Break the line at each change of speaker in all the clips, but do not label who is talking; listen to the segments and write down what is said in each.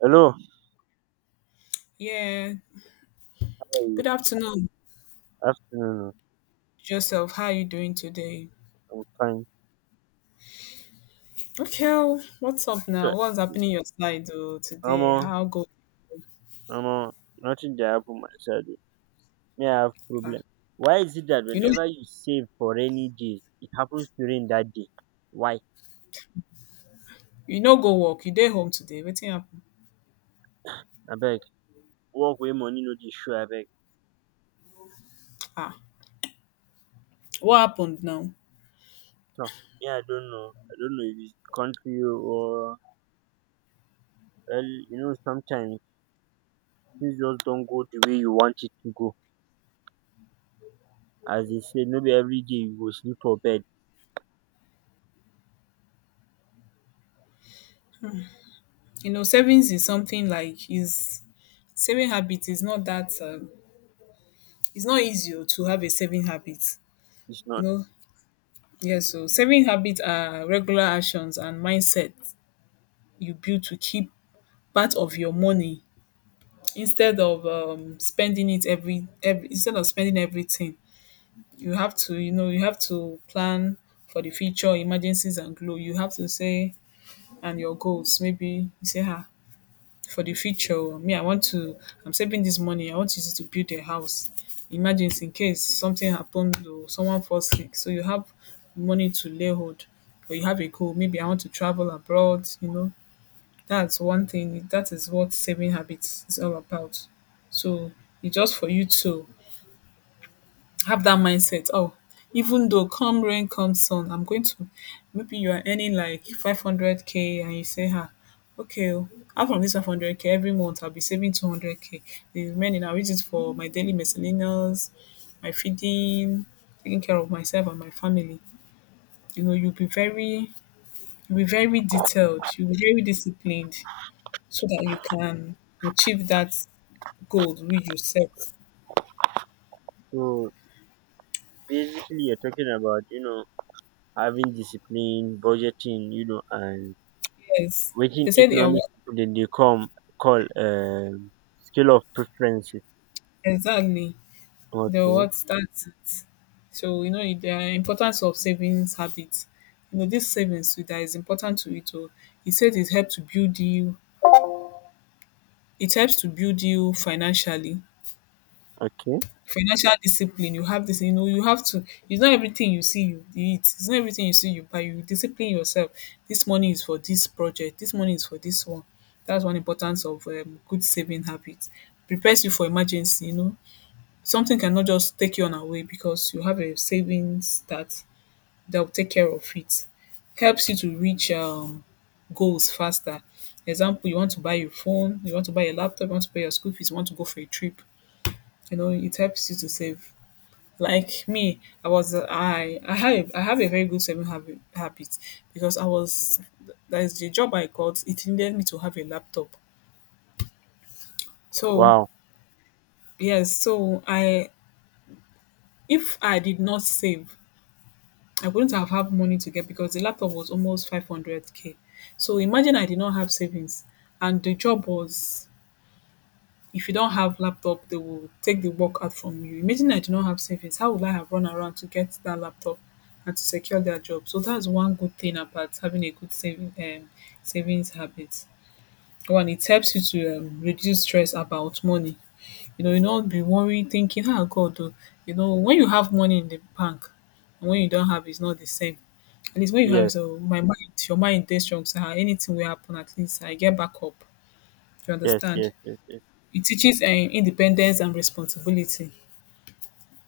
Hello,
Yeah.
how are you?
Good afternoon,
Afternoon.
Joseph. How are you doing today?
I'm fine.
Okay, oh, what's up
So,
now? What's happening your side oh, today?
Amo.
How go?
Amo. Nothing that happened my side, oh. Me, I have
Ah,
problem. Why is it that
you know,
whenever you save for rainy days, it happens during that day? Why?
you know, go work. You day home today. Waiting happen?
Abeg, work where money no dey show abeg.
Ah, what happened now?
So, me, I don't know if it's country or, well, sometimes things just don't go the way you want it to go. As they say, no be every day you go sleep for bed.
You know, savings is something like is saving habit is not that. It's not easy oh, to have a saving habit.
It's
You
not.
know, yeah. So saving habits are regular actions and mindset you build to keep part of your money instead of spending it every instead of spending everything you have to, you know, you have to plan for the future emergencies and glow. You have to say and your goals. Maybe you say, ah, for the future oh, me I want to, I'm saving this money, I want to use it to build a house. Emergency in case something happened or someone falls sick, so you have money to lay hold. Or you have a goal, maybe I want to travel abroad, you know. That's one thing. That is what saving habits is all about. So it's just for you to have that mindset. Oh, even though come rain, come sun, I'm going to. Maybe you are earning like 500k and you say, "Ha, okay, oh, out from this 500k, every month I'll be saving 200k. The remaining, I'll use it for my daily miscellaneous, my feeding, taking care of myself and my family. You know, you'll be very detailed, you'll be very disciplined so that you can achieve that goal which you set."
So basically, you're talking about having discipline, budgeting, and
Yes.
wetin
They said they are
economic
what
people dem dey come call scale of preferences.
exactly. They are
Okay,
what that's it. So you know the importance of savings habits. You know, this savings too, that is important to it. Oh, he said it helps to build you, it helps to build you financially.
okay.
Financial discipline, you have this, you know, you have to. It's not everything you see you eat. It's not everything you see you buy. You discipline yourself. This money is for this project. This money is for this one. That's one importance of good saving habits. Prepares you for emergency. You know, something cannot just take you on away because you have a savings that that will take care of it. Helps you to reach goals faster. Example, you want to buy your phone, you want to buy a laptop, you want to pay your school fees, you want to go for a trip. You know, it helps you to save. Like me, I I have a very good saving habit because I was that is the job I got, it needed me to have a laptop, so
Wow.
yes. So I, if I did not save, I wouldn't have had money to get, because the laptop was almost 500k. So imagine I did not have savings, and the job was, if you don't have laptop they will take the work out from you. Imagine I do not have savings, how would I have run around to get that laptop and to secure that job? So that's one good thing about having a good saving savings habit. One, it helps you to reduce stress about money. You know, you do not be worrying thinking, ah, god oh, you know, when you have money in the bank and when you don't, have it's not the same. At least when you have,
Yes,
so my mind, your mind dey strong, so ah, anything will happen, at least I get back up. You
yes,
understand?
yes, yes, yes.
It teaches independence and responsibility.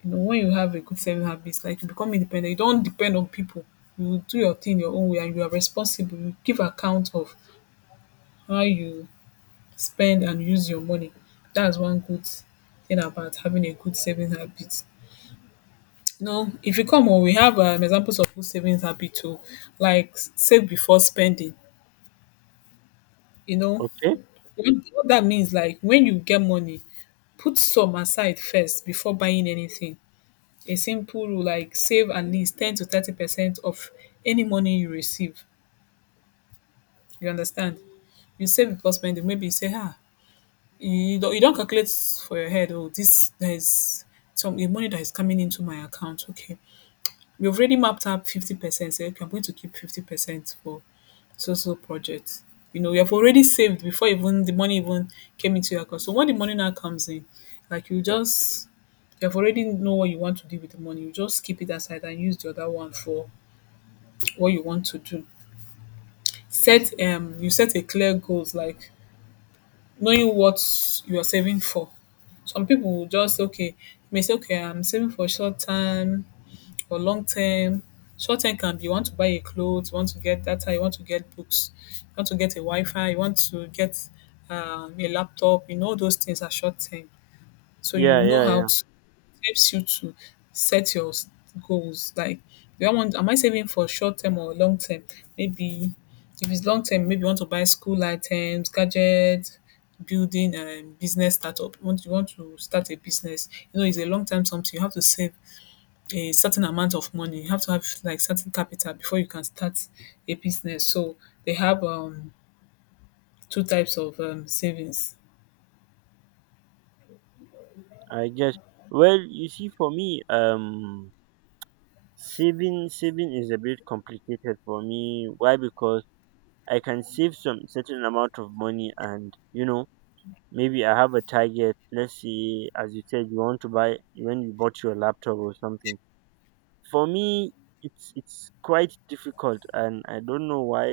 You know, when you have a good saving habits, like you become independent, you don't depend on people. You do your thing your own way and you are responsible. You give account of how you spend and use your money. That's one good thing about having a good saving habit. You know, if you come on, we have examples of good savings habit too, like save before spending. You know,
Okay.
what that means, like when you get money, put some aside first before buying anything. A simple rule like save at least 10 to 30% of any money you receive. You understand? You save before spending. Maybe you say, ah, you don't calculate for your head, oh, this there's some the money that is coming into my account. Okay. You've already mapped out 50%. Say, okay, I'm going to keep 50% for social projects. You know, you have already saved before even the money even came into your account. So when the money now comes in, like you just, you have already know what you want to do with the money. You just keep it aside and use the other one for what you want to do. Set you set a clear goals, like knowing what you are saving for. Some people will just okay, may say, okay, I'm saving for short term or long term. Short term can be you want to buy a clothes, you want to get data, you want to get books, you want to get a Wi-Fi, you want to get a laptop. You know those things are short term, so
Yeah,
you know
yeah,
how
yeah.
to helps you to set your goals. Like, do I want? Am I saving for short term or long term? Maybe if it's long term, maybe you want to buy school items, gadgets, building, and business startup. You want to start a business? You know, it's a long term something. You have to save a certain amount of money. You have to have like certain capital before you can start a business. So they have two types of savings.
I guess. Well, you see, for me, saving is a bit complicated for me. Why? Because I can save some certain amount of money, and maybe I have a target. Let's say, as you said, you want to buy when you bought your laptop or something. For me, it's quite difficult, and I don't know why.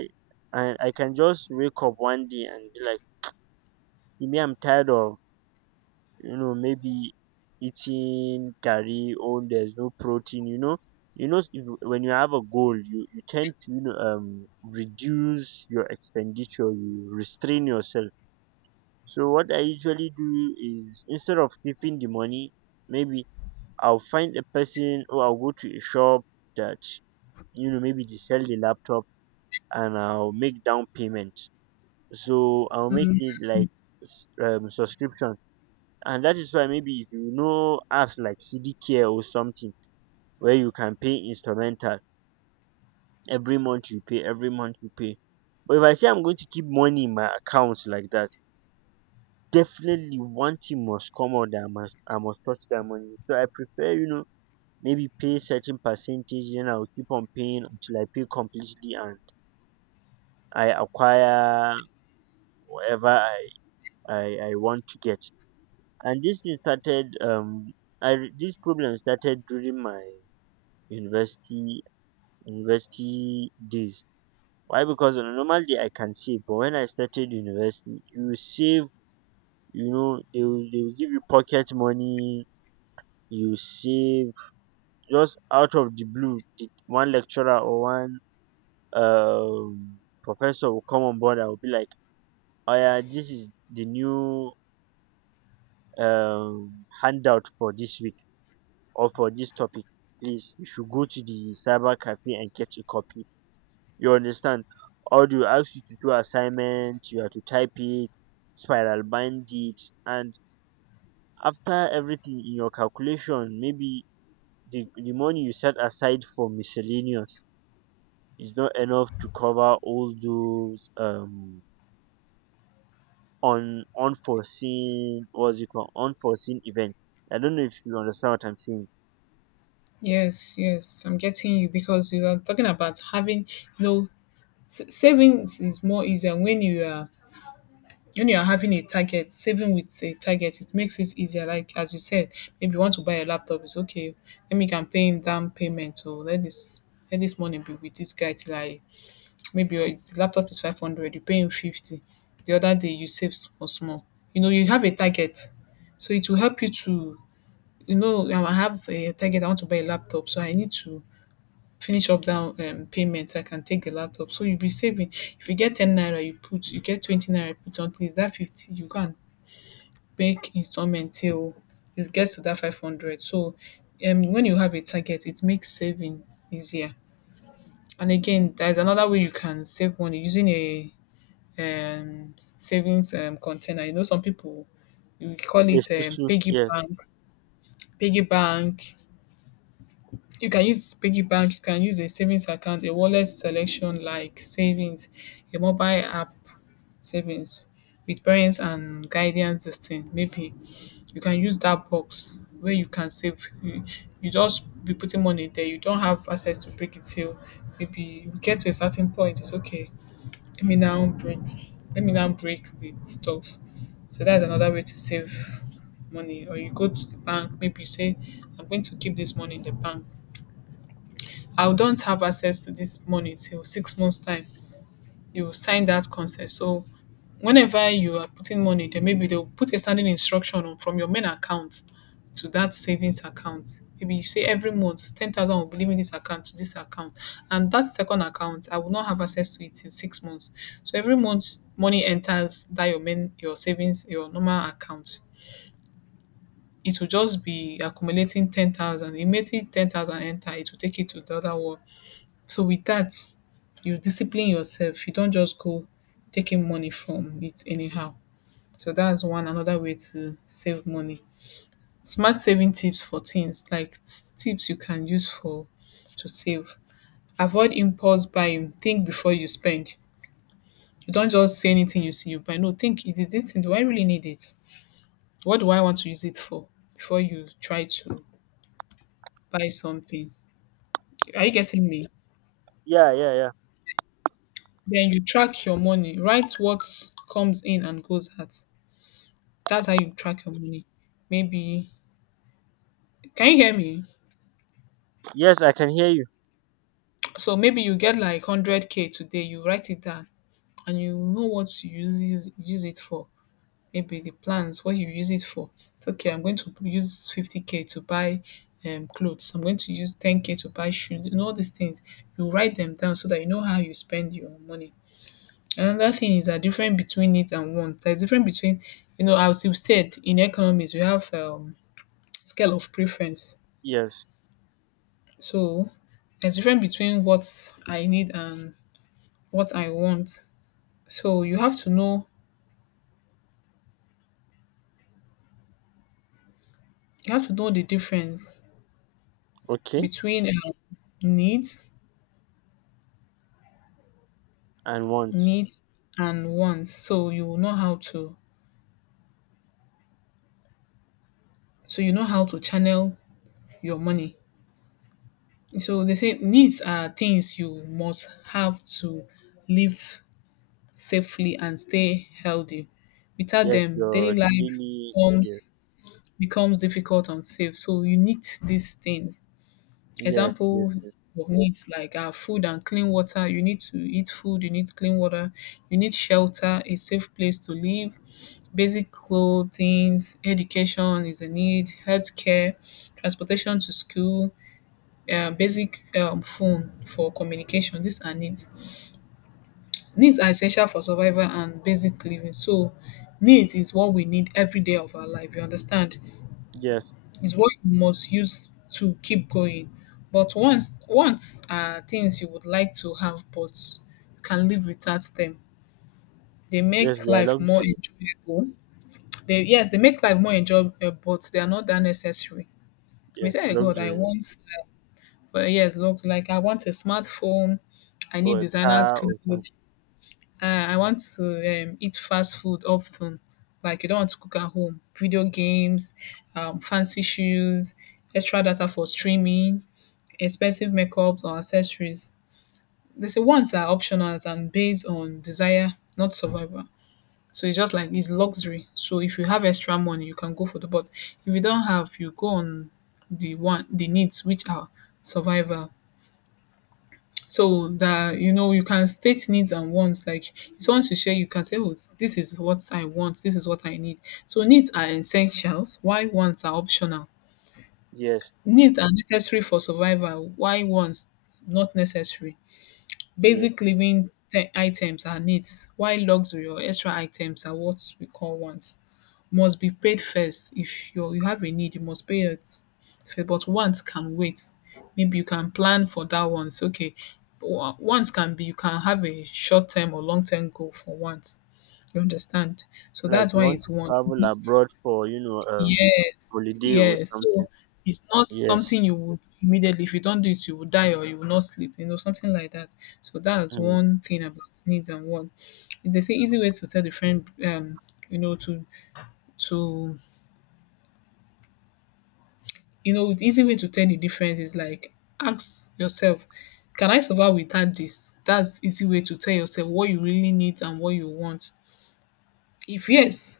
I can just wake up one day and be like, me, I'm tired of, maybe, eating curry, or there's no protein. You know if, When you have a goal, you tend to, reduce your expenditure, you restrain yourself. So what I usually do is, instead of keeping the money, maybe I'll find a person, or I'll go to a shop that, maybe they sell the laptop, and I'll make down payment. So I'll make it like subscription, and that is why, maybe, if you know apps like CD Care or something where you can pay instrumental. Every month you pay. But if I say I'm going to keep money in my account like that, definitely one thing must come out, that I must, I must touch that money. So I prefer, maybe pay certain percentage, then I'll keep on paying until I pay completely, and I acquire whatever I want to get. And this thing started. This problem started during my university university days. Why? Because on a normal day I can save, but when I started university, you save, they will give you pocket money, you save. Just out of the blue, the one lecturer or one um professor will come on board and will be like, oh, yeah, this is the new handout for this week or for this topic. Please, you should go to the cyber cafe and get a copy, you understand? Or they will ask you to do assignment, you have to type it, spiral bind it, and after everything in your calculation, maybe the money you set aside for miscellaneous is not enough to cover all those un, unforeseen what's it called unforeseen events. I don't know if you understand what I'm saying.
Yes, yes, I'm getting you, because you are talking about having, you know, savings is more easier when you are, when you are having a target. Saving with a target, it makes it easier. Like as you said, maybe you want to buy a laptop, it's okay, let me can pay him down payment. Or let this, let this money be with this guy till I maybe your the laptop is 500, you pay him 50, the other day you save small small. You know, you have a target, so it will help you to, you know, I have a target, I want to buy a laptop, so I need to finish up down payment, so I can take the laptop. So you'll be saving. If you get 10 naira, you put, you get 20 naira, you put on is that 50, you can make installment till it gets to that 500. So when you have a target, it makes saving easier. And again, there's another way you can save money, using a savings container. You know, some people, we call
It's
it
too true. Yes.
piggy bank, You can use piggy bank, you can use a savings account, a wallet selection like savings, a mobile app savings with parents and guidance system. Maybe you can use that box where you can save. You just be putting money there. You don't have access to break it till maybe you get to a certain point. It's okay. Let me now break. Let me now break the stuff. So that's another way to save money. Or you go to the bank. Maybe you say, I'm going to keep this money in the bank, I don't have access to this money till 6 months time. You sign that consent. So whenever you are putting money there, maybe they'll put a standing instruction on, from your main account to that savings account. Maybe you say every month 10,000 will be leaving this account to this account, and that second account I will not have access to it till 6 months. So every month money enters that your main, your savings, your normal account. It will just be accumulating 10,000. It makes it 10,000 enter, it will take it to the other one. So with that, you discipline yourself. You don't just go taking money from it anyhow. So that's one another way to save money. Smart saving tips, for things like tips you can use for to save. Avoid impulse buying. Think before you spend. You don't just say anything you see you buy. No, think, is this thing, do I really need it? What do I want to use it for? Before you try to buy something. Are you getting me?
Yeah, yeah, yeah.
Then you track your money. Write what comes in and goes out. That's how you track your money. Maybe, can you hear me?
Yes, I can hear you.
So maybe you get like 100k k today. You write it down and you know what you use it for. Maybe the plans what you use it for. It's okay. I'm going to use 50k k to buy clothes. I'm going to use ten k to buy shoes. You know all these things. You write them down so that you know how you spend your money. Another thing is that different between it and want. There's different between you know as you said in economics we have scale of preference.
Yes.
So there's difference between what I need and what I want. So you have to know the difference
Okay.
between needs
And once.
needs and wants. So you will know how to, so you know how to channel your money. So they say needs are things you must have to live safely and stay healthy. Without
Yes,
them,
your
daily life
daily, yes.
becomes becomes difficult and safe. So you need these things,
Yes, yes,
example
yes.
of needs like food and clean water. You need to eat food, you need clean water, you need shelter, a safe place to live, basic clothing, education is a need, healthcare, transportation to school, basic phone for communication. These are needs. Needs are essential for survival and basic living. So, needs is what we need every day of our life. You understand?
Yes.
Is what you must use to keep going. But once, are things you would like to have but you can live without them. They
Yes,
make
they are
life more
luxury.
enjoyable. They, yes, they make life more enjoyable, but they are not that necessary. We
Yes,
say, "Oh God, I
luxury.
want but yes, look like I want a smartphone. I need
Or a
designers
car or something.
clothes. Uh, I want to eat fast food often. Like you don't want to cook at home. Video games, fancy shoes, extra data for streaming, expensive makeups or accessories. They say wants are optional and based on desire, not survival. So it's just like it's luxury. So if you have extra money, you can go for the, but if you don't have, you go on the one, the needs which are survival. So that you know you can state needs and wants. Like if someone to share, you can say, oh, this is what I want, this is what I need. So needs are essentials, why wants are optional.
Yes,
Needs are necessary for survival, why wants not necessary.
yes.
Basic living items are needs, while luxury or extra items are what we call wants. Must be paid first. If you're, you have a need, you must pay it first. But wants can wait. Maybe you can plan for that once. Okay, wants can be, you can have a short term or long term goal for wants. You understand? So
Like
that's
you
why
want
it's
to
wants. It's
travel
not.
abroad for,
Yes,
holiday or
yes.
something.
So it's not
Yes.
something you would immediately, if you don't do it, you will die or you will not sleep, you know, something like that. So that's
Mm.
one thing about needs and want. They say easy way to tell the friend, you know, to you know, easy way to tell the difference is like ask yourself, can I survive without this? That's easy way to tell yourself what you really need and what you want. If yes,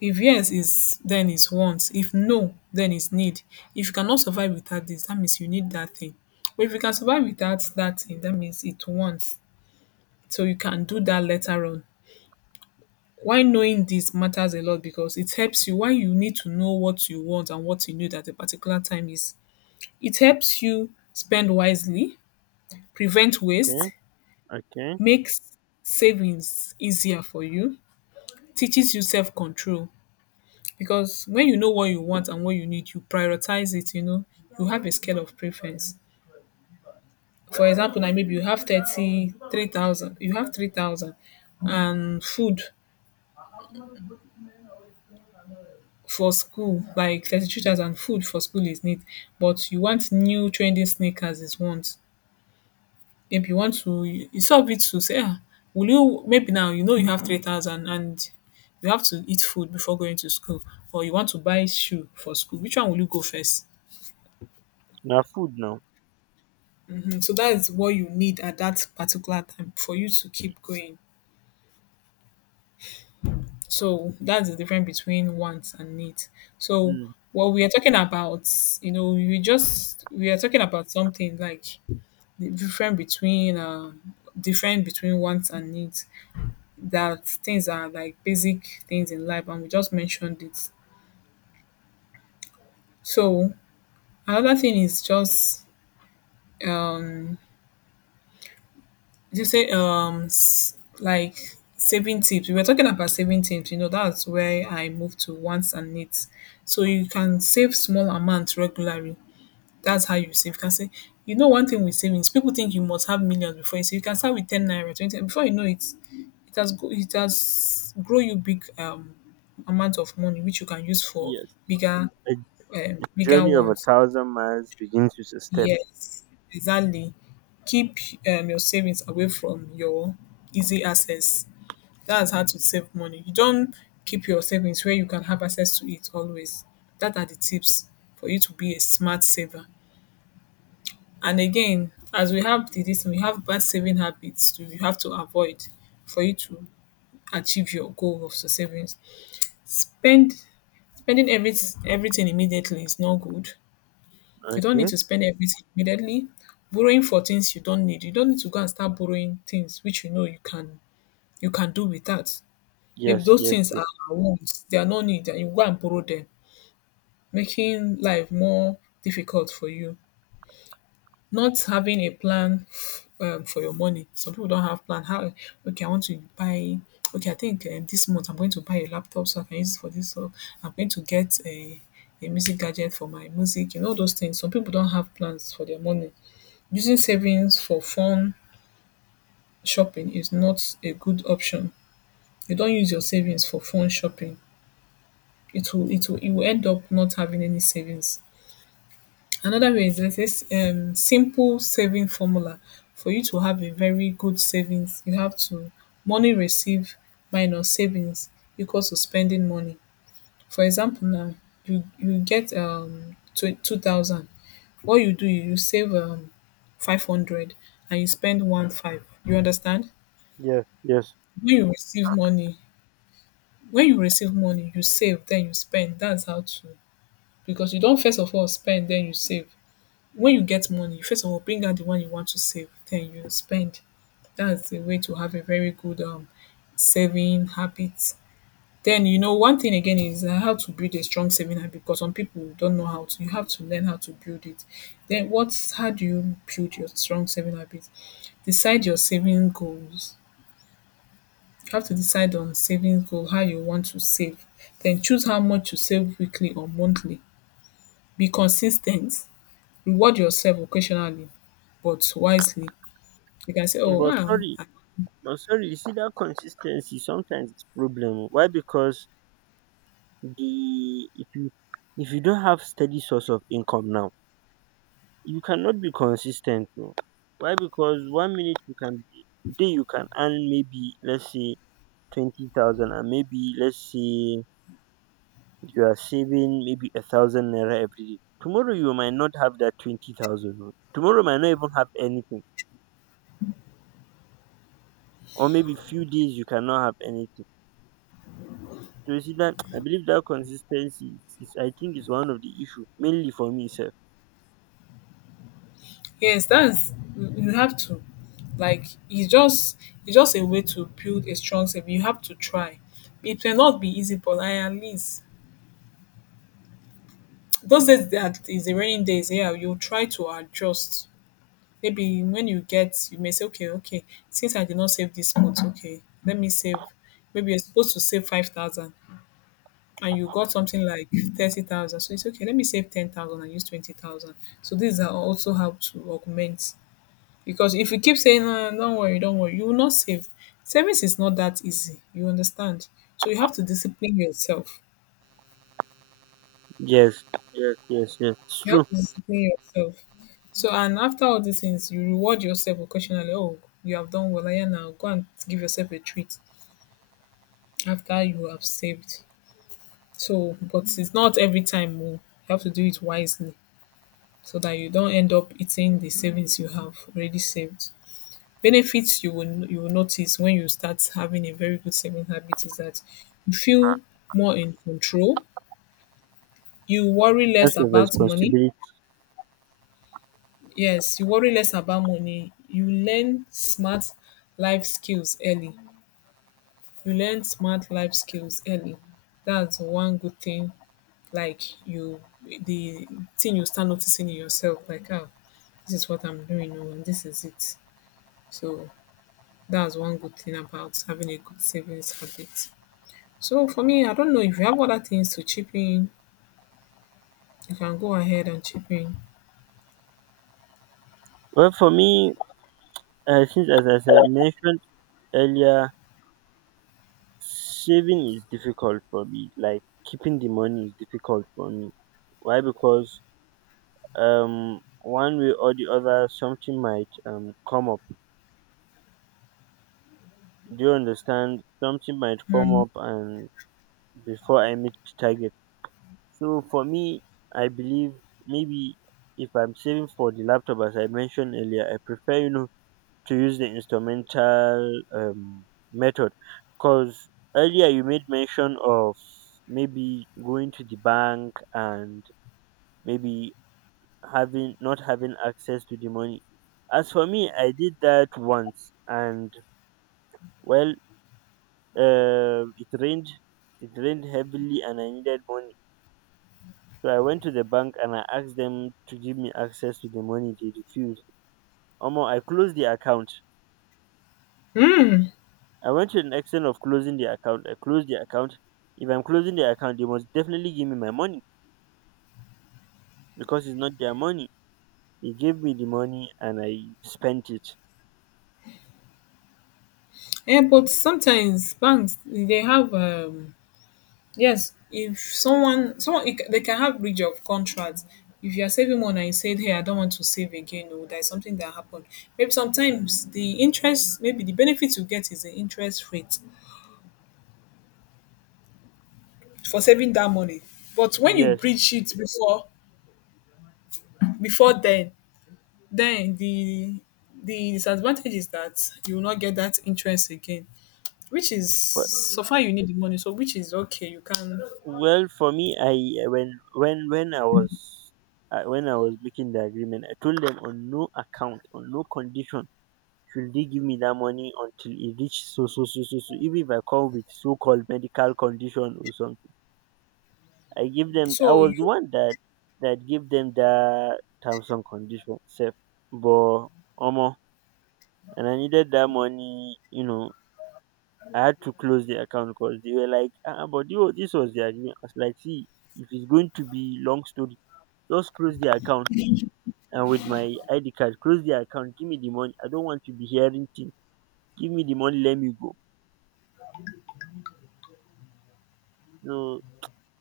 if yes is then is want, if no then is need. If you cannot survive without this, that means you need that thing, but if you can survive without that thing, that means it wants, so you can do that later on. Why knowing this matters a lot, because it helps you, why you need to know what you want and what you need at a particular time is, it helps you spend wisely, prevent
Okay.
waste,
Okay.
makes savings easier for you, teaches you self-control, because when you know what you want and what you need you prioritize it, you know, you have a scale of preference. For example, now maybe you have 33,000. You have 3,000 and food for school, like 33,000, food for school is need, but you want new trendy sneakers is want. Maybe you want to, it's of it to say ah, will you maybe now you know you have 3,000 and you have to eat food before going to school or you want to buy shoe for school, which one will you go first?
Now food now.
So that's what you need at that particular time for you to keep going. So that's the difference between wants and needs. So
Mm,
what we are talking about, you know, we are talking about something like the difference between wants and needs. That things are like basic things in life, and we just mentioned it. So another thing is just um did you say like saving tips? We were talking about saving tips, you know, that's where I moved to wants and needs. So you can save small amounts regularly. That's how you save. You can say, you know, one thing with savings, people think you must have millions before you save. You can start with 10 naira, 20, before you know it, it has go it has grow you big amount of money which you can use for
yes.
bigger
A
bigger
journey of a
ones.
thousand miles begins with a step.
Yes, exactly. Keep your savings away from your easy access. That's how to save money. You don't keep your savings where you can have access to it always. That are the tips for you to be a smart saver. And again, as we have the this, we have bad saving habits too. You have to avoid for you to achieve your goal of savings. Spend spending everything immediately is not good. You don't need
Okay.
to spend everything immediately. Borrowing for things you don't need. You don't need to go and start borrowing things which you know you can do without. Maybe
Yes,
those
yes,
things
yes.
are her wants, they are no need and you go and borrow them, making life more difficult for you. Not having a plan for your money. Some people don't have plan. How, okay, I want to buy. Okay, I think this month I'm going to buy a laptop so I can use it for this. So I'm going to get a music gadget for my music. You know those things. Some people don't have plans for their money. Using savings for fun shopping is not a good option. You don't use your savings for fun shopping. It will you will end up not having any savings. Another way is, there's this simple saving formula. For you to have a very good savings, you have to, money received minus savings equals to spending money. For example, now you get 2,000. What you do, you save 500 and you spend one five. You understand?
Yes, yes.
When you receive money, when you receive money, you save, then you spend. That's how to, because you don't first of all spend then you save. When you get money you first of all bring out the one you want to save then you spend. That's the way to have a very good saving habit. Then you know one thing again is how to build a strong saving habit, because some people don't know how to. You have to learn how to build it. Then what's, how do you build your strong saving habit? Decide your saving goals. You have to decide on saving goal, how you want to save. Then choose how much you save weekly or monthly. Be consistent. Reward yourself occasionally, but wisely. You can say, "Oh,
But
wow,
sorry, but sorry, you see that consistency sometimes it's problem, oh. Why? Because the if you don't have steady source of income now, you cannot be consistent, oh. Why? Because one minute you can be, today you can earn, maybe let's say, 20,000, and maybe let's say, you are saving maybe 1,000 naira every day. Tomorrow you might not have that 20,000, oh. Tomorrow might not even have anything, or maybe few days you cannot have anything. So you see that I believe that consistency is, I think, is one of the issue mainly for me, sir.
yes, that's you have to." Like it's just a way to build a strong self. You have to try. It may not be easy, but I at least, those days that is the raining days, yeah, you try to adjust. Maybe when you get, you may say, okay, since I did not save this month, okay, let me save. Maybe you're supposed to save 5,000, and you got something like 30,000. So it's okay, let me save 10,000 and use 20,000. So these are also how to augment. Because if you keep saying, "Ah, don't worry, you will not save. Savings is not that easy. You understand? So you have to discipline yourself.
Yes, yes, yes, yes. It's
You
true.
have to discipline yourself. So, and after all these things, you reward yourself occasionally. Oh, you have done well. Yeah, now go and give yourself a treat after you have saved. So, but it's not every time. Oh. You have to do it wisely, so that you don't end up eating the savings you have already saved. Benefits you will, notice when you start having a very good saving habit is that you feel more in control. You worry less
Sense of
about money.
responsibility.
Yes, you worry less about money. Life skills early. You learn smart life skills early. That's one good thing. Like you, the thing you start noticing in yourself, like ah, this is what I'm doing, oh, and this is it. So that's one good thing about having a good savings habit. So for me, I don't know if you have other things to chip in, you can go ahead and chip in.
Well, for me, since, as I mentioned earlier, saving is difficult for me. Like, keeping the money is difficult for me. Why? Because, one way or the other, something might, come up. Do you understand? Something might come up, and before I meet the target. So for me, I believe, maybe, if I'm saving for the laptop, as I mentioned earlier, I prefer, to use the instrumental method. Because earlier you made mention of maybe going to the bank and maybe having not having access to the money. As for me, I did that once, and, well, uh, it rained, it rained heavily, and I needed money. So I went to the bank and I asked them to give me access to the money. They refused. Omo, I closed the account. I went to an extent of closing the account. I closed the account. If I'm closing the account, they must definitely give me my money, because it's not their money. They gave me the money and I spent it.
Yeah, but sometimes banks they have yes, if someone they can have breach of contract. If you are saving one and you said, "Hey, I don't want to save again," or there's something that happened. Maybe sometimes the interest, maybe the benefit you get is the interest rate for saving that money. But when you
Yes,
breach it before then the disadvantage is that you will not get that interest again, which is
but.
so far you need the money, so which is okay. You can
Well, for me, I when when when I was when I was making the agreement, I told them on no account, on no condition should they give me that money until it reaches so so so so so. Even if I come with so-called medical condition or something, I give them. I
so you
was the one that gave them the terms and condition, safe. But, Omo, and I needed that money. You know, I had to close the account because they were like, ah, but you, this was the agreement. I was like, see, if it's going to be long story, just close the account, and with my ID card, close the account, give me the money. I don't want to be hearing things. Give me the money, let me go. No,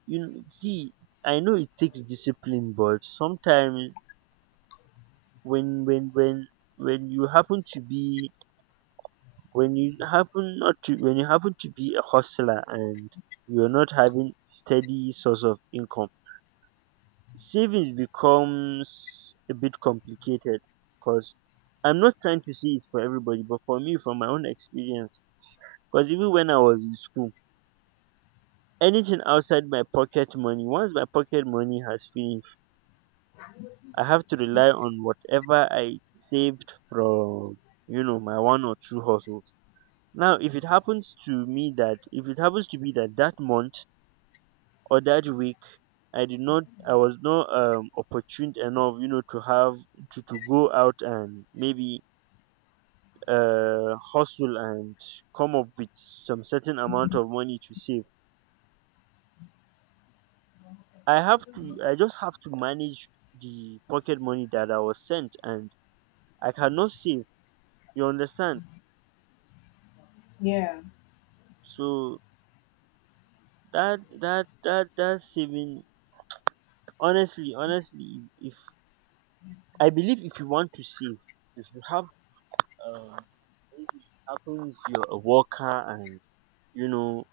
you know, see, I know it takes discipline, but sometimes, when when when when you happen to be when you happen not to when you happen to be a hustler, and you're not having steady source of income, savings becomes a bit complicated. Because I'm not trying to say it's for everybody, but for me, from my own experience. Because even when I was in school, anything outside my pocket money, once my pocket money has finished, I have to rely on whatever I saved from, my one or two hustles. Now, if it happens to me that, if it happens to be that that month or that week, I was not opportune enough, to have, to go out and maybe, hustle and come up with some certain amount of money to save. I just have to manage the pocket money that I was sent, and I cannot save. You understand?
yeah.
So that saving, honestly, if I believe, if you want to save, if you have, uh maybe it happens you're a worker and, you know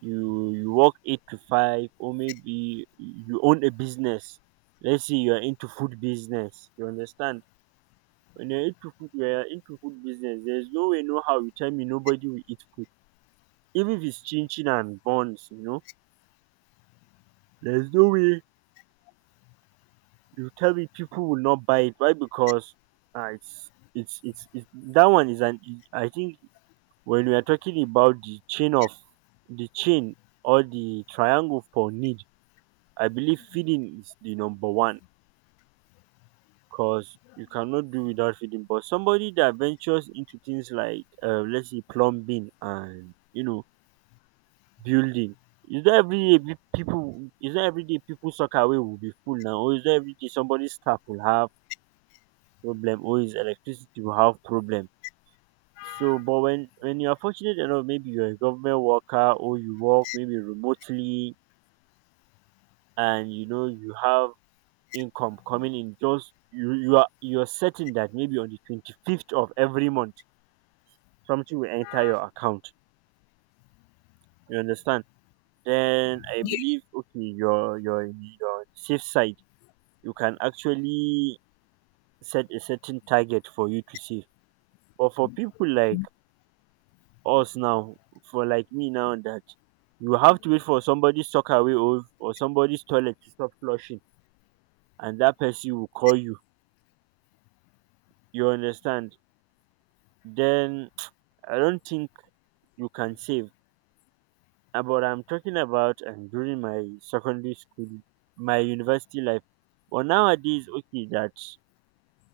you work 8 to 5, or maybe you own a business. Let's say you're into food business, you understand? When you're into food, you are into food business. There's no way, no how you tell me nobody will eat food. Even if it's chin chin and buns, there's no way you tell me people will not buy it. Why? Because, it's that one is an. I think when we are talking about the chain or the triangle for need, I believe feeding is the number one, because you cannot do without feeding. But somebody that ventures into things like, let's say, plumbing and, building. It's not every day, people socket wey will be full now, or it's not every day somebody's staff will have problem, or his electricity will have problem. So, but when you are fortunate enough, maybe you're a government worker, or you work, maybe, remotely, and you have income coming in. Just you're certain that, maybe, on the 25th of every month, something will enter your account. You understand? Then I believe, okay, you're on the safe side, you can actually set a certain target for you to save. But for people like us now, for like me now, that you have to wait for somebody's away, or somebody's toilet to stop flushing, and that person will call you. You understand? Then I don't think you can save. But I'm talking about, and during my secondary school, my university life. But nowadays, okay, that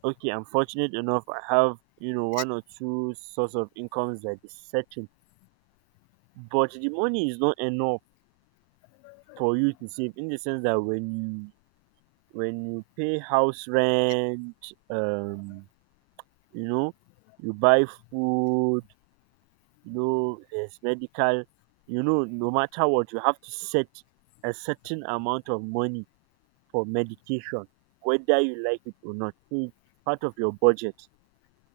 okay, I'm fortunate enough. I have one or two source of incomes that is certain, but the money is not enough for you to save, in the sense that when you pay house rent, um you know you buy food, you know there's medical, you know no matter what you have to set a certain amount of money for medication, whether you like it or not. So it's part of your budget,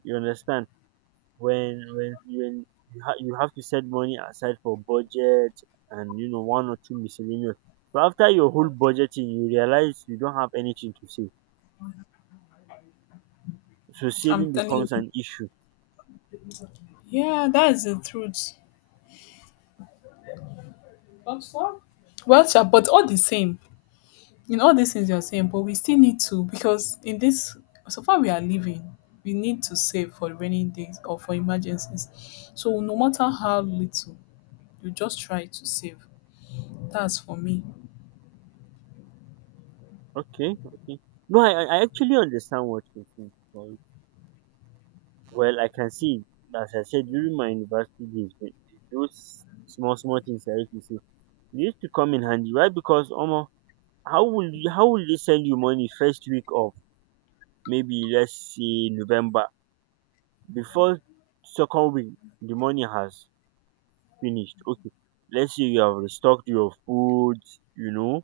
you understand? When you have to set money aside for budget and, you know, one or two miscellaneous. So after your whole budgeting you realize you don't have anything to save, so
I'm
saving
telling
becomes
you.
an issue.
Yeah, that is the truth. But what? Well, sure, but all the same, in all these things you're saying, but we still need to because in this so far we are living, we need to save for rainy days or for emergencies. So no matter how little, you just try to save. That's for me.
Okay, okay. No, I actually understand what you think. Well, I can see, as I said, during my university days. But those small small things I used to say, they used to come in handy. Why? Because almost, how will they send you money first week of, maybe let's say, November? Before second week the money has finished. Okay, let's say you have restocked your foods, you know.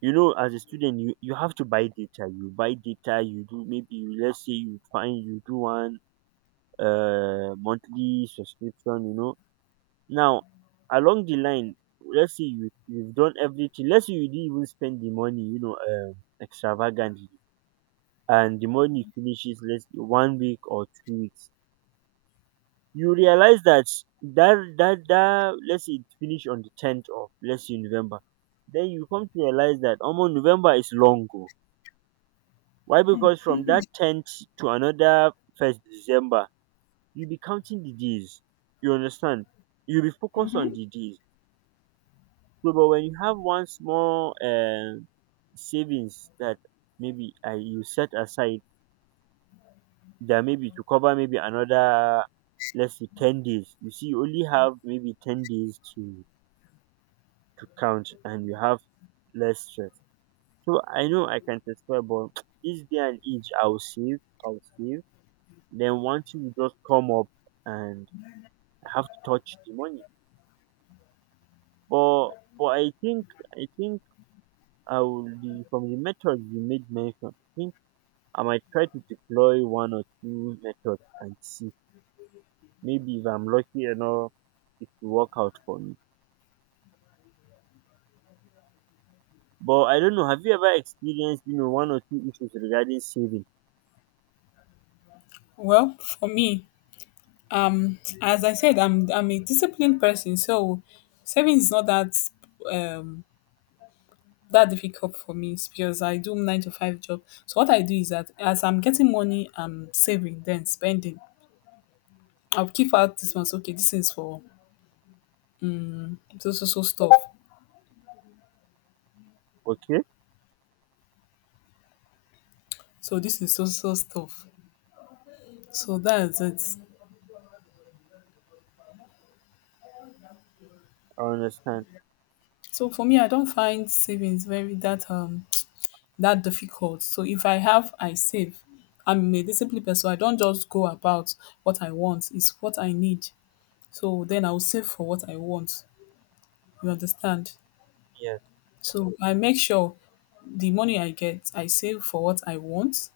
You know, as a student, you have to buy data. You buy data, you do maybe, you let's say you find you do one monthly subscription, you know. Now along the line, let's say you you've done everything, let's say you didn't even spend the money, you know, extravagantly, and the money finishes, let's say 1 week or 2 weeks. You realize that that let's say it finish on the tenth of, let's say, November, then you come to realize that almost November is long o. Why? Because from that tenth to another first December, you be counting the days. You understand? You be focused on the days. So, but when you have one small savings that maybe you set aside, there maybe to cover maybe another, let's say, 10 days. You see, you only have maybe 10 days to count, and you have less stress. So I know I can testify, but this day and age, I'll save. Then one thing will just come up and I have to touch the money. But but I think I think I will be, from the methods you made mention. I think I might try to deploy one or two methods and see. Maybe if I'm lucky enough, it will work out for me. But I don't know. Have you ever experienced, you know, one or two issues regarding saving?
Well, for me, as I said, I'm a disciplined person, so saving is not that um that difficult for me. It's because I do nine to five job, so what I do is that as I'm getting money, I'm saving then spending. I'll keep out this month. Okay, this is for so so so stuff,
Okay,
so this is so so stuff, so that's it.
I understand.
So for me, I don't find savings very that that difficult, so if I have, I save. I'm a disciplined person, so I don't just go about what I want, it's what I need. So then I'll save for what I want. You understand?
Yeah.
So I make sure the money I get, I save for what I want.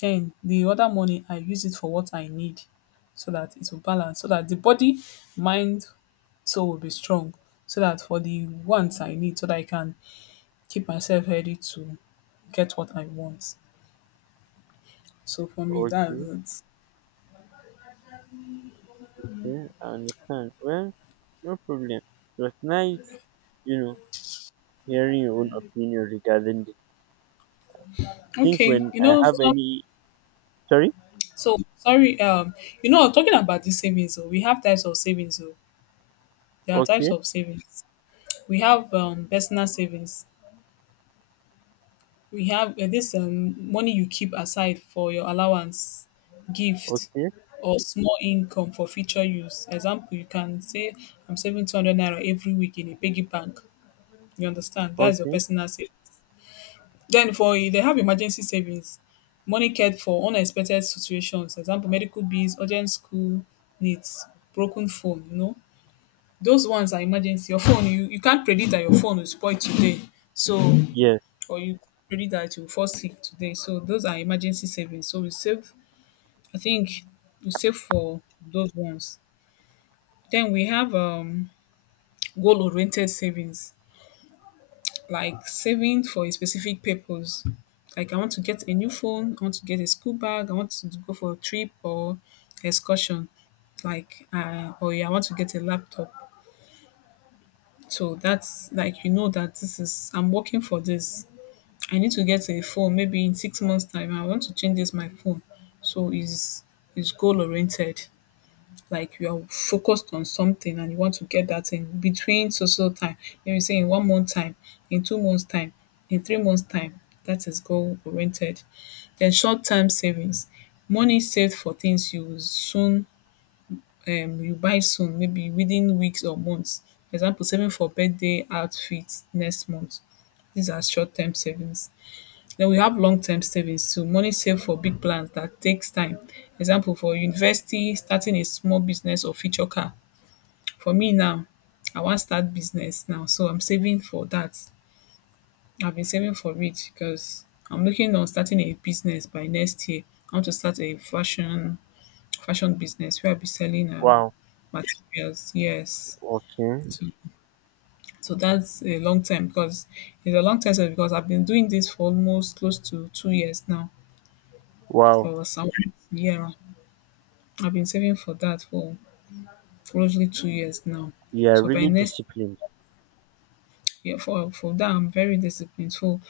Then the other money, I use it for what I need, so that it will balance, so that the body, mind, soul will be strong. So that for the wants I need, so that I can keep myself ready to get what I want. So for me,
Okay,
that's
okay, I understand. Well, no problem. It was nice, you know, hearing your own opinion regarding this. I
it.
think
Okay,
when
you
I
know,
have
so,
any, sorry,
so sorry. You know, talking about the savings, oh, we have types of savings. Oh, there are types
okay,
of savings. We have personal savings. We have this money you keep aside for your allowance, gift,
okay,
or small income for future use. Example, you can say, I'm saving 200 naira every week in a piggy bank. You understand? That's your
okay,
personal savings. Then for they have emergency savings, money cared for unexpected situations. Example, medical bills, urgent school needs, broken phone, you know. Those ones are emergency. Your phone, you can't predict that your phone will spoil today. So,
yes,
or you predict that you'll fall sick today. So, those are emergency savings. So, we save, I think we save for those ones. Then we have goal oriented savings, like saving for a specific purpose. Like, I want to get a new phone, I want to get a school bag, I want to go for a trip or excursion, like, or yeah, I want to get a laptop. So that's like you know that this is I'm working for this. I need to get a phone maybe in 6 months time. I want to change this my phone. So is goal oriented. Like you are focused on something and you want to get that in between social time. Maybe say in one month time, in 2 months time, in 3 months time. That is goal oriented. Then short term savings. Money saved for things you will soon you buy soon maybe within weeks or months. Example, saving for birthday outfit next month. These are short term savings. Then we have long term savings too. Money saved for big plans that takes time. Example, for university, starting a small business or future car. For me now, I wan start business now, so I'm saving for that. I've been saving for it because I'm looking on starting a business by next year. I want to start a fashion business where I'll be selling
wow,
materials, yes.
okay,
So, so that's a long time because it's a long time so because I've been doing this for almost close to 2 years now
wow,
for some, yeah, I've been saving for that for closely 2 years now.
you are
So by
really
next
disciplined.
year for that I'm very disciplined. So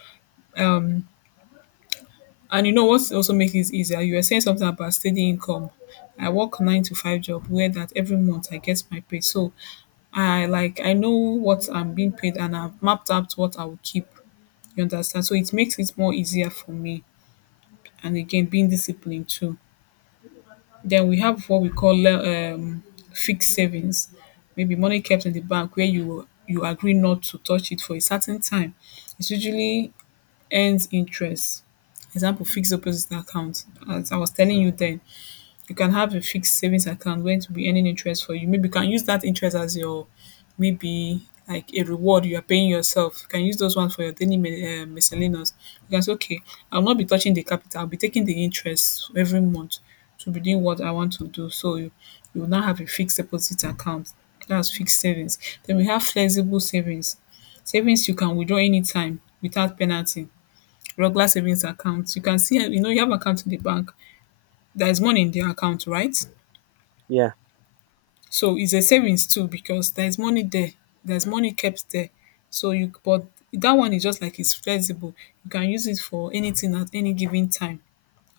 and you know what also makes it easier, you were saying something about steady income. I work nine to five job where that every month I get my pay. So I like I know what I'm being paid, and I've mapped out what I will keep. You understand? So it makes it more easier for me, and again being disciplined too. Then we have what we call fixed savings, maybe money kept in the bank where you agree not to touch it for a certain time. It usually earns interest. Example, fixed deposit account. As I was telling you then, you can have a fixed savings account where it will be earning interest for you. Maybe you can use that interest as your maybe like a reward you are paying yourself. You can use those ones for your daily miscellaneous. You can say, okay, I'll not be touching the capital. I'll be taking the interest every month to be doing what I want to do. So you will now have a fixed deposit account. That's fixed savings. Then we have flexible savings. Savings you can withdraw anytime without penalty. Regular savings accounts. You can see, you know, you have account in the bank. There is money in the account, right?
Yeah,
So it's a savings too because there's money there. There's money kept there. So you but that one is just like it's flexible. You can use it for anything at any given time.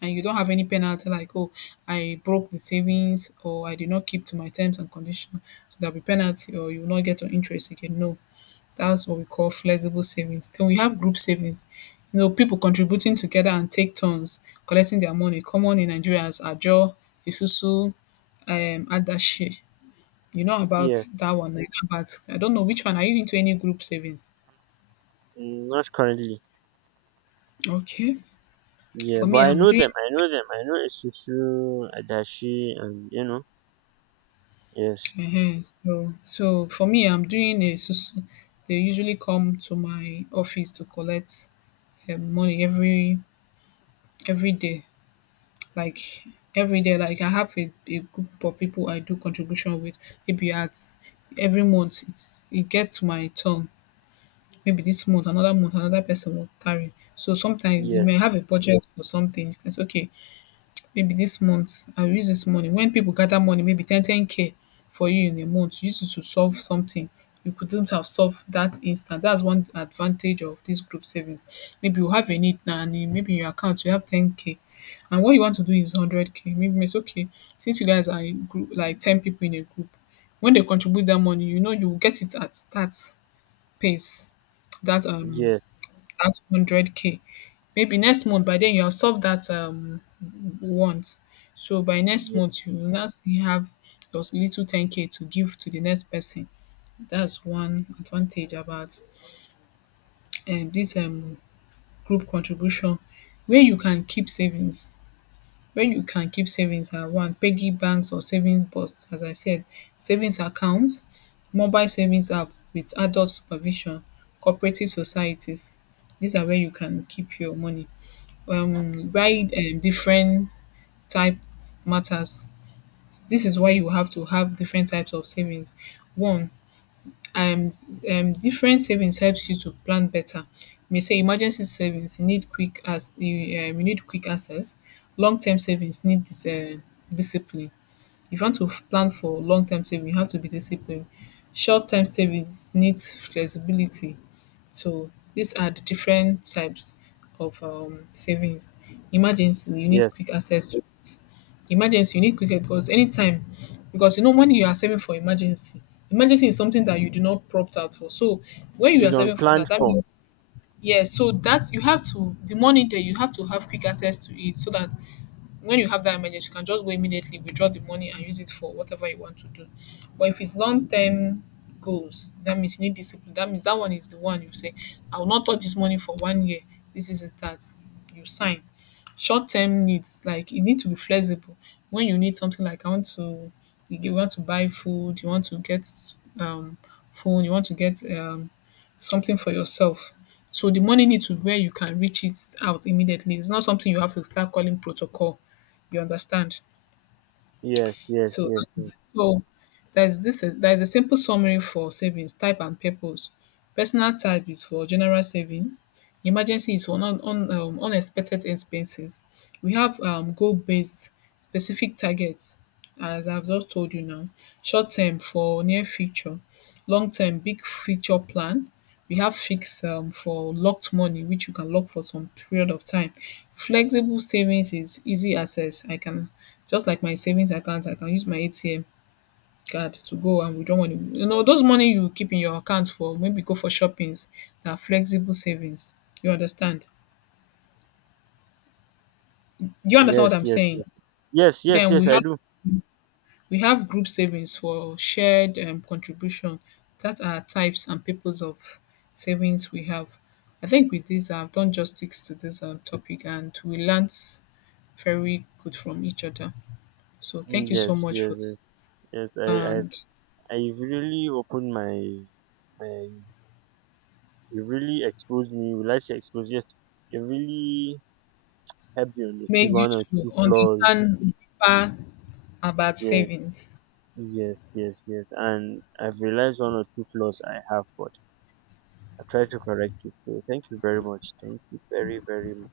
And you don't have any penalty like, oh, I broke the savings or I did not keep to my terms and conditions. So there'll be penalty or you will not get your interest again. No. That's what we call flexible savings. Then we have group savings. You know, people contributing together and take turns collecting their money. Common in Nigeria as Ajo, Isusu, Adashi. You know about
yeah,
that one. I know about I don't know which one. Are you into any group savings?
mm, not currently.
Okay.
Yeah,
For
but
me,
I
I'm
know
doing
them, I know Isusu, Adachi, and you know, yes,
for me, I'm doing a susu. They usually come to my office to collect money every day. Like every day, like I have a group of people I do contribution with. Maybe at every month, it's, it gets to my turn. Maybe this month, another person will carry. So sometimes you
yes,
may have a budget for something. You can say, okay, maybe this month I will use this money. When people gather money maybe ten k for you in a month, use it to solve something you couldn't have solved that instant. That's one advantage of this group savings. Maybe you have a need now and in maybe in your account you have ten k and what you want to do is hundred k. Maybe it's okay since you guys are in group like ten people in a group, when they contribute that money you know you will get it at that pace that
yes,
that hundred k. Maybe next month by then you have solved that want, so by next
yes,
month you will now still have your little ten k to give to the next person. That's one advantage about this group contribution wey you can keep savings. When you can keep savings na one piggy banks or savings box, as I said, savings account, mobile savings app with adult supervision, cooperative societies, these are where you can keep your money. Why different type matters. This is why you have to have different types of savings. One, um, different savings helps you to plan better. You may say emergency savings you need quick as you need quick access. Long term savings need this discipline. If you want to plan for long term saving, you have to be disciplined. Short term savings needs flexibility. So these are the different types of savings. Emergency, you need
yes,
quick access to it. Emergency, you need quick because anytime, because you know when you are saving for emergency, emergency is something that you do not prompt out for. So when you
is
are
on
saving for
plan
that, that
for.
means yeah. So that you have to the money there, you have to have quick access to it so that when you have that emergency, you can just go immediately withdraw the money and use it for whatever you want to do. But if it's long term goals, that means you need discipline. That means that one is the one you say, I will not touch this money for 1 year. This is it that you sign. Short term needs, like you need to be flexible. When you need something like I want to you want to buy food, you want to get um phone, you want to get something for yourself. So the money needs to where you can reach it out immediately. It's not something you have to start calling protocol, you understand?
Yes, yes,
So
yes,
that
yes.
is so there's this is there's a simple summary for savings, type and purpose. Personal type is for general saving. Emergency is for unexpected expenses. We have goal-based specific targets, as I've just told you now. Short term for near future, long term big future plan, we have fixed for locked money which you can lock for some period of time. Flexible savings is easy access. I can just like my savings account, I can use my ATM card to go and withdraw money, you know those money you keep in your account for maybe go for shoppings, na flexible savings. You understand? Do you understand what
Yes,
I'm
yes,
saying?
yes. Yes, yes,
Then
yes,
we
I
have
do.
we have group savings for shared contribution. That are types and purpose of savings we have. I think with this, I've done justice to this topic, and we learned very good from each other. So
Mm,
thank you so
yes,
much for
yes,
this
yes, yes.
and
I, you've really opened my. You really exposed me. Will I say exposed? Yes. You really helped me understand
made you
one or
to
two flaws.
understand deeper about
Yes,
savings.
yes, yes, yes. And I've realized one or two flaws I have, but I try to correct it. So thank you very much. Thank you very, very much.